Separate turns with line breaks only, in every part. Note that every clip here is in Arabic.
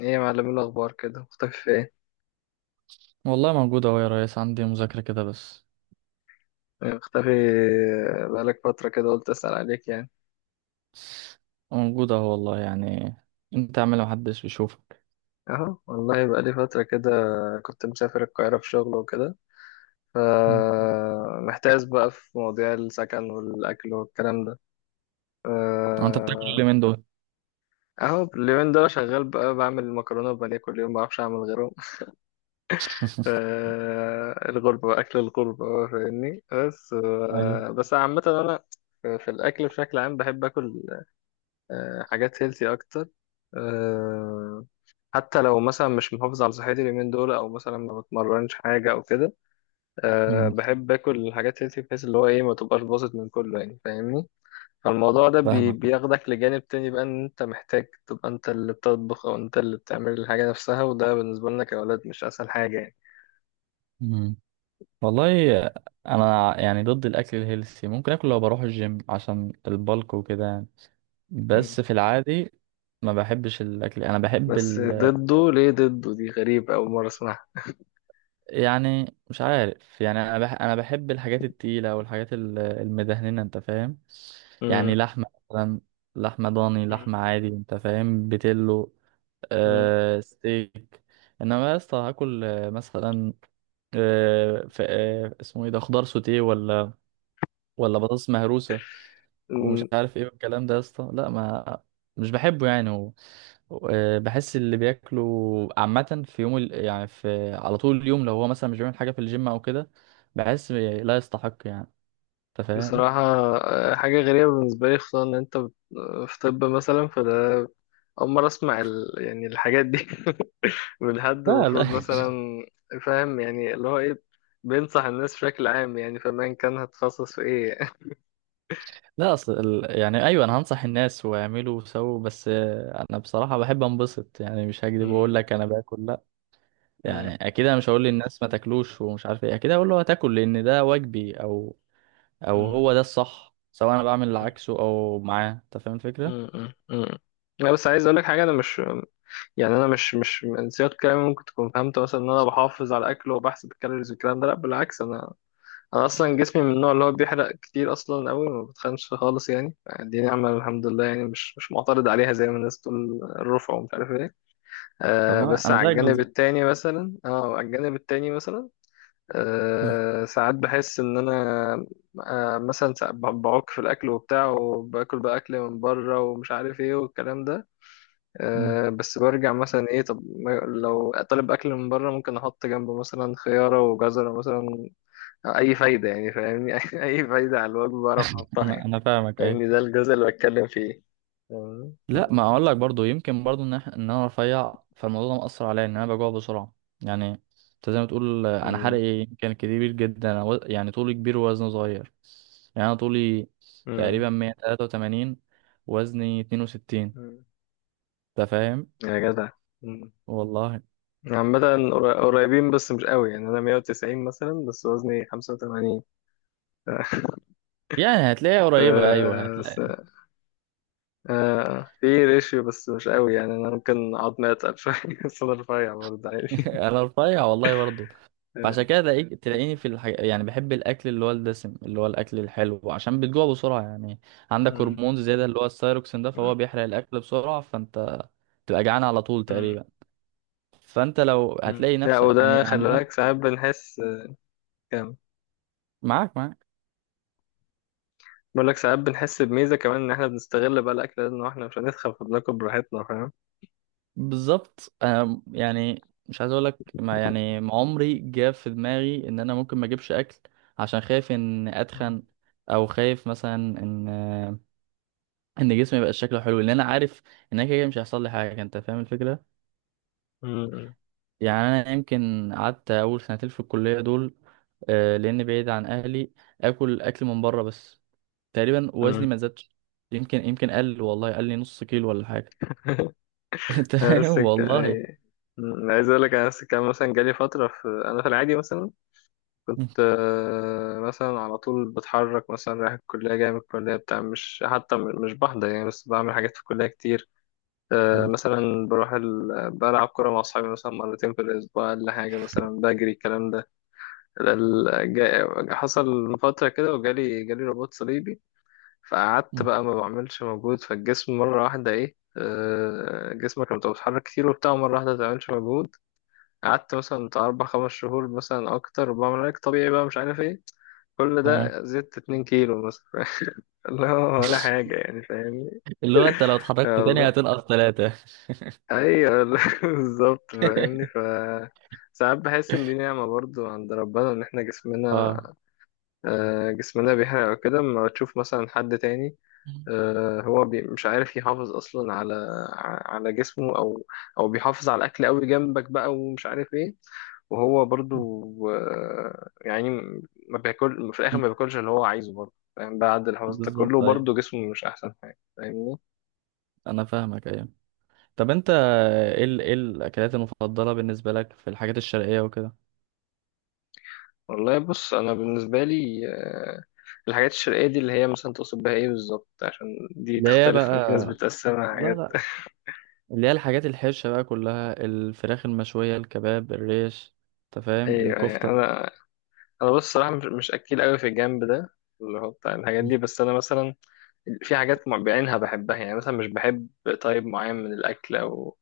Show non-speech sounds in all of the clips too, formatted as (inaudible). ايه يا معلم، إيه الاخبار كده؟ مختفي في ايه؟
والله موجود اهو يا ريس، عندي مذاكرة كده بس.
مختفي بقالك فترة كده، قلت اسأل عليك يعني.
موجود اهو والله يعني. انت اعمل محدش بيشوفك.
اهو والله بقالي فترة كده، كنت مسافر القاهرة في شغل وكده،
مم.
فمحتاس بقى في مواضيع السكن والاكل والكلام ده.
اه، انت بتاكل اللي
آه،
من دول؟
اهو اليومين دول شغال بقى، بعمل مكرونة وبانيه كل يوم، بعرفش اعمل غيرهم. (laughs) ف-
(laughs)
الغربة بقى اكل الغربة بقى، فاهمني. بس
ايوه.
آه، بس عامة انا في الاكل بشكل عام بحب اكل حاجات هيلثي اكتر. آه، حتى لو مثلا مش محافظ على صحتي اليومين دول، او مثلا ما بتمرنش حاجه او كده.
مم.
بحب اكل الحاجات هيلثي، بحيث اللي هو ايه ما تبقاش باظت من كله يعني، فاهمني. فالموضوع ده
فاهمك.
بياخدك لجانب تاني بقى، ان انت محتاج تبقى انت اللي بتطبخ او انت اللي بتعمل الحاجه نفسها، وده بالنسبه لنا كاولاد مش اسهل حاجه يعني.
مم. والله، انا يعني ضد الاكل الهيلثي. ممكن اكل لو بروح الجيم عشان البلك وكده يعني.
مم.
بس في العادي ما بحبش الاكل. انا بحب
بس ضده ليه؟ ضده دي غريبة، أول مرة أسمعها.
يعني، مش عارف يعني. انا بحب الحاجات التقيله والحاجات المدهننه، انت فاهم؟ يعني
مم.
لحمه مثلا، لحمه ضاني، لحمه عادي، انت فاهم؟ بتلو،
مم.
آه، ستيك. انما يا اسطى هاكل مثلا اسمه ايه ده، خضار سوتيه، ولا بطاطس مهروسه ومش
مم.
عارف ايه والكلام ده، يا اسطى. لا ما مش بحبه يعني. بحس اللي بياكلوا عامة في يعني في على طول اليوم، لو هو مثلا مش بيعمل حاجة في الجيم او كده، بحس لا يستحق يعني. انت فاهم؟
بصراحة، حاجة غريبة بالنسبة لي، خصوصا إن أنت في طب مثلا، فده أول مرة أسمع يعني الحاجات دي (laughs) من حد
لا لا.
المفروض
(laughs)
مثلا. فاهم يعني اللي هو إيه، بينصح الناس بشكل عام يعني، فما كان هتخصص في إيه؟
لا، اصل يعني ايوه، انا هنصح الناس، واعملوا وسووا، بس آه، انا بصراحة بحب انبسط. يعني مش
(laughs)
هكدب
مم،
واقول لك انا باكل، لا.
مم،
يعني اكيد انا مش هقول للناس ما تاكلوش ومش عارف ايه. اكيد هقول له هتاكل، لان ده واجبي، او او
مم،
هو ده الصح، سواء انا بعمل اللي
مم،
عكسه او معاه. انت فاهم الفكره؟
مم، مم، مم. لا بس عايز أقولك حاجة، أنا مش يعني، أنا مش من سياق كلامي ممكن تكون فهمت مثلا إن أنا بحافظ على أكل وبحسب الكالوريز والكلام ده. لأ بالعكس، أنا انا اصلا جسمي من النوع اللي هو بيحرق كتير اصلا قوي، ما بتخنش خالص يعني، دي نعمه الحمد لله يعني، مش معترض عليها زي ما الناس بتقول الرفع ومش عارف ايه.
طب انا
بس
انا زيك بالظبط.
على الجانب التاني مثلا.
مم.
ساعات بحس ان انا مثلا ساعات بعك في الاكل وبتاع، وباكل بقى اكل من بره ومش عارف ايه والكلام ده.
مم.
بس برجع مثلا ايه. طب ما- لو طالب اكل من بره ممكن احط جنبه مثلا خياره وجزره مثلا. اي فايده يعني، فاهمني. (laughs) اي فايده على الوجه بعرف احطها
انا
يعني.
انا فاهمك، ايوه.
فاهمني، ده الجزء اللي بتكلم فيه. فاهمني؟
لا، ما اقول لك برضو، يمكن برضو ان ان انا رفيع، فالموضوع ده مأثر عليا، ان انا بجوع بسرعه يعني. انت زي ما تقول، آه، انا حرقي
مم.
إيه؟ يمكن كبير جدا. أنا يعني طولي كبير ووزني صغير. يعني انا طولي
مم.
تقريبا 183، وزني 62.
مم.
انت فاهم؟
يا جدع. مم.
والله.
عامة، قريبين بس مش قوي يعني، أنا 190 مثلا بس وزني 85، ف...
يعني هتلاقيها قريبه، ايوه
(laughs) س...
هتلاقي.
في ريشيو بس مش قوي يعني، أنا ممكن عظمي أتقل شوية (laughs) بس أنا رفيع برضه
(laughs)
عادي. (laughs)
انا رفيع والله برضو.
آه.
فعشان كده تلاقيك
مم.
تلاقيني في يعني بحب الاكل اللي هو الدسم، اللي هو الاكل الحلو، عشان بتجوع بسرعه يعني. عندك
مم.
هرمون زياده، اللي هو الثايروكسين ده، فهو بيحرق الاكل بسرعه، فانت تبقى جعان على طول
مم.
تقريبا. فانت لو
مم.
هتلاقي
لا
نفسك، يعني
وده
عن
خلي بالك، ساعات بنحس كام
معاك
بقول لك ساعات بنحس بميزة كمان إن إحنا بنستغل بقى الأكل ده، إن إحنا مش هنتخن فبناكل براحتنا، فاهم؟
بالظبط. انا يعني مش عايز اقول لك، ما يعني ما عمري جه في دماغي ان انا ممكن ما اجيبش اكل عشان خايف ان
مم.
اتخن، او خايف مثلا ان ان جسمي يبقى شكله حلو، لان انا عارف ان انا كده كده مش هيحصل لي حاجه. انت فاهم الفكره؟
مم.
يعني انا يمكن قعدت اول سنتين في الكليه دول، آه، لان بعيد عن اهلي، اكل من بره بس، تقريبا وزني
مم.
ما زادش. يمكن قل، والله قل لي نص كيلو ولا حاجه.
(laughs)
(laughs) انت
أنا
فاهم
نفس الك-
والله.
أي- مم. عايز أقول لك، أنا نفس الكلام مثلا، جالي فترة أنا في العادي مثلا
(laughs) م-
كنت، مثلا على طول بتحرك، مثلا رايح الكلية جاي من الكلية بتاع، مش حتى مش بحضر يعني بس بعمل حاجات في الكلية كتير.
م-
مثلا بروح بلعب كورة مع أصحابي مثلا مرتين في الأسبوع ولا حاجة، مثلا بجري الكلام ده. حصل من فترة كده وجالي رباط صليبي. فقعدت
م.
بقى ما بعملش مجهود، فالجسم مرة واحدة ايه. جسمك لما تبقى بتتحرك كتير وبتاع مرة واحدة ما تعملش مجهود، قعدت مثلا بتاع أربع خمس شهور مثلا أكتر، وبعمل علاج طبيعي بقى مش عارف ايه، كل
تمام.
ده زدت 2 كيلو مثلا. (laughs) لا ولا حاجة
(laughs)
يعني، فاهمني.
اللي هو انت لو اتحركت
آه
تاني
والله.
هتنقص ثلاثه.
أيوة والله. (laughs) بالظبط، فاهمني.
(laughs)
ف ساعات بحس إن دي نعمة برضو عند ربنا، إن إحنا جسمنا
اه،
جسمنا بيحرق وكده. أما تشوف مثلا حد تاني هو مش عارف يحافظ اصلا على على جسمه، او بيحافظ على الاكل قوي جنبك بقى ومش عارف ايه. وهو برضو يعني ما بياكل في الاخر، ما بياكلش اللي هو عايزه برضو، فاهم؟ بعد الحفاظ ده كله
بالظبط ايوه.
برضو جسمه مش احسن حاجه، فاهمني.
انا فاهمك، ايوه. طب انت ايه ايه الاكلات المفضله بالنسبه لك في الحاجات الشرقيه وكده؟
والله بص، انا بالنسبه لي الحاجات الشرقيه دي اللي هي مثلا تقصد بها ايه بالظبط؟ عشان دي
اللي هي
تختلف، في
بقى،
ناس بتقسمها
لا
حاجات.
لا،
(laughs)
اللي هي الحاجات الحرشه بقى كلها، الفراخ المشويه، الكباب، الريش، انت فاهم،
ايوه، أيوة.
الكفته.
انا بص صراحه، مش اكيل قوي في الجنب ده اللي هو بتاع الحاجات
مم.
دي، بس انا مثلا في حاجات بعينها بحبها يعني، مثلا مش بحب طيب معين من الأكل أو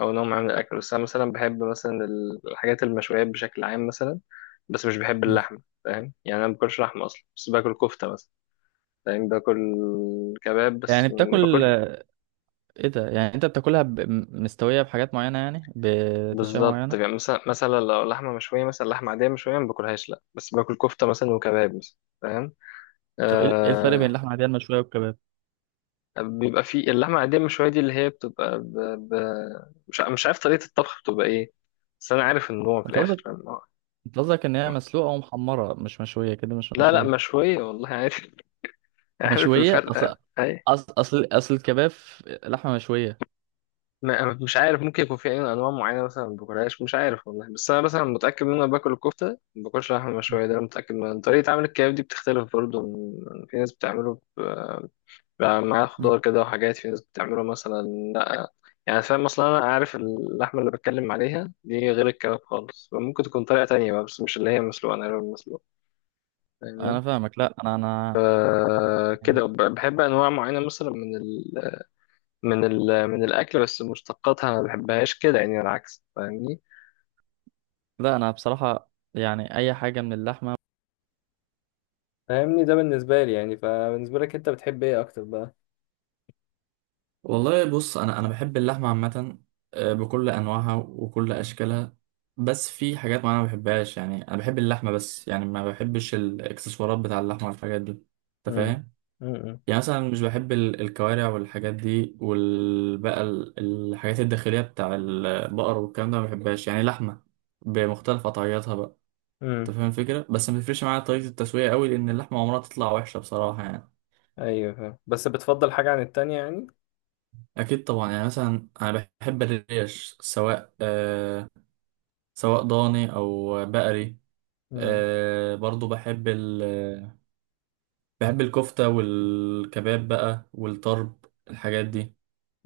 أو نوع معين من الأكل، بس أنا مثلا بحب مثلا الحاجات المشويات بشكل عام مثلا، بس مش بحب
مم.
اللحمة، فاهم يعني أنا ما باكلش لحمة أصلا، بس باكل كفتة مثلا. فاهم؟ باكل كباب
يعني
بس ما
بتاكل
باكل.
ايه ده، يعني انت بتاكلها مستويه بحاجات معينه، يعني بتسويه
بالظبط
معينه؟
يعني مثلا لو لحمة مشوية مثلا، لحمة عادية مشوية ما باكلهاش لأ، بس باكل كفتة مثلا وكباب مثلا، فاهم؟
طب ايه ايه الفرق بين
آه،
اللحمه العاديه المشويه والكباب؟
بيبقى فيه اللحمة العادية شوية دي اللي هي بتبقى مش عارف طريقة الطبخ بتبقى ايه، بس أنا عارف النوع في
انت
الآخر،
قصدك
فاهم؟
انت قصدك ان هي مسلوقه ومحمره، مش مشويه كده، مش
لا لا،
مشويه؟
مشوية والله، عارف. (laughs) عارف
مشويه؟
الفرق
اصل
أي.
أصل الكباب لحمه مشويه.
مش عارف، ممكن يكون في أي أنواع معينة مثلا ما باكلهاش، مش عارف والله، بس أنا مثلا متأكد إن أنا باكل الكفتة. ما باكلش لحمة مشوية، ده أنا متأكد. من طريقة عمل الكباب دي بتختلف برضه من... في ناس بتعمله بقى معاه خضار كده وحاجات، في ناس بتعمله مثلا لا. يعني فاهم اصلا انا عارف اللحمه اللي بتكلم عليها دي غير الكباب خالص، ممكن تكون طريقه تانية بقى بس مش اللي هي مسلوقه، انا اللي مسلوقه،
انا
فاهمني.
فاهمك. لا انا انا
كده بحب انواع معينه مثلا من الاكل، بس مشتقاتها ما بحبهاش كده يعني، العكس فاهمني.
لا انا بصراحة يعني اي حاجة من اللحمة.
فاهمني ده بالنسبة لي يعني، فبالنسبة لك انت بتحب ايه اكتر بقى؟
والله بص، انا بحب اللحمه عامه، آه، بكل انواعها وكل اشكالها، بس في حاجات معينه ما بحبهاش. يعني انا بحب اللحمه، بس يعني ما بحبش الاكسسوارات بتاع اللحمه والحاجات دي، انت
امم.
فاهم؟
امم.
يعني مثلا مش بحب الكوارع والحاجات دي، والبقى الحاجات الداخليه بتاع البقر والكلام ده ما بحبهاش. يعني لحمه بمختلف قطعياتها بقى، انت
امم.
فاهم الفكره. بس ما بيفرقش معايا طريقه التسويه قوي، لان اللحمه عمرها تطلع وحشه بصراحه يعني.
ايوه فاهم، بس بتفضل حاجة عن التانية يعني.
اكيد طبعا. يعني مثلا انا بحب الريش، سواء آه، سواء ضاني او بقري.
امم.
آه، برضو بحب ال بحب الكفته والكباب بقى والطرب، الحاجات دي،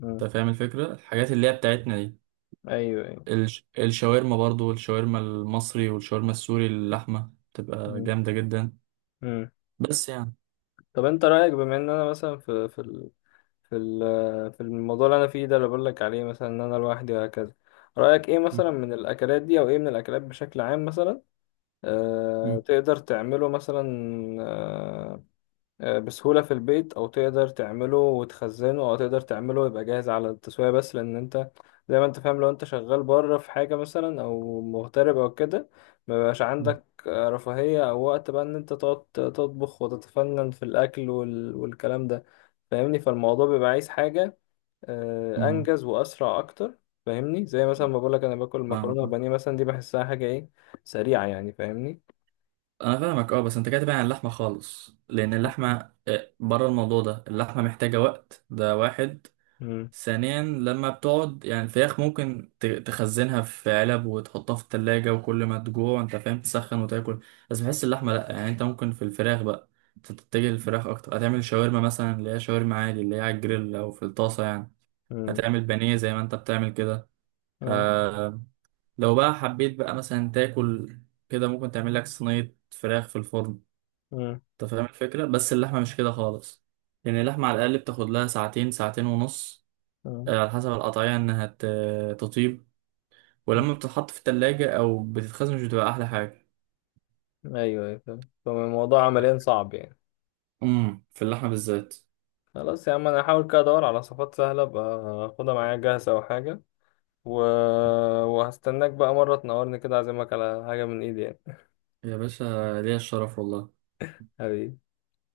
امم.
انت فاهم الفكره، الحاجات اللي هي بتاعتنا دي.
ايوه. ايوه.
الشاورما برضو، الشاورما المصري والشاورما السوري، اللحمه بتبقى جامده جدا
امم.
بس يعني.
طب انت رأيك، بما ان انا مثلا في الموضوع اللي انا فيه ده اللي بقول لك عليه، مثلا ان انا لوحدي وهكذا. رأيك ايه
م-
مثلا من الاكلات دي، او ايه من الاكلات بشكل عام مثلا؟
م-
تقدر تعمله مثلا آه، بسهولة في البيت، أو تقدر تعمله وتخزنه، أو تقدر تعمله يبقى جاهز على التسوية، بس لأن أنت زي ما أنت فاهم، لو أنت شغال بره في حاجة مثلا أو مغترب أو كده، مبيبقاش
م-
عندك رفاهية أو وقت بقى إن أنت تقعد تطبخ وتتفنن في الأكل والكلام ده. فاهمني، فالموضوع بيبقى عايز حاجة
م.
أنجز وأسرع أكتر. فاهمني؟ زي مثلا ما بقولك أنا باكل
فاهمك.
مكرونة وبانيه مثلا، دي بحسها حاجة إيه، سريعة يعني، فاهمني.
انا فاهمك، اه. بس انت كاتب عن اللحمه خالص، لان اللحمه، آه، بره الموضوع ده، اللحمه محتاجه وقت، ده واحد.
مم.
ثانيا، لما بتقعد يعني، الفراخ ممكن تخزنها في علب وتحطها في التلاجة، وكل ما تجوع انت فاهم، تسخن وتاكل. بس بحس اللحمه لا. يعني انت ممكن في الفراخ بقى تتجه للفراخ اكتر، هتعمل شاورما مثلا، اللي هي شاورما عادي، اللي هي على الجريل او في الطاسه يعني.
مم.
هتعمل بانيه زي ما انت بتعمل كده.
مم.
آه، لو بقى حبيت بقى مثلا تاكل كده، ممكن تعمل لك صينيه فراخ في الفرن.
مم.
انت فاهم الفكرة. بس اللحمة مش كده خالص، لأن اللحمة على الأقل بتاخد لها ساعتين، ساعتين ونص، آه، على حسب القطعية إنها تطيب.
مم.
ولما بتتحط في التلاجة أو بتتخزن مش بتبقى أحلى حاجة.
ايوه ايوه فاهم. فالموضوع عمليا صعب يعني.
أمم، في اللحمة بالذات.
خلاص يا عم، انا هحاول كده ادور على صفات سهله، ابقى اخدها معايا جاهزه او حاجه. و... وهستناك بقى مره تنورني كده، اعزمك على حاجه من ايدي يعني.
يا باشا، ليا الشرف والله.
حبيبي.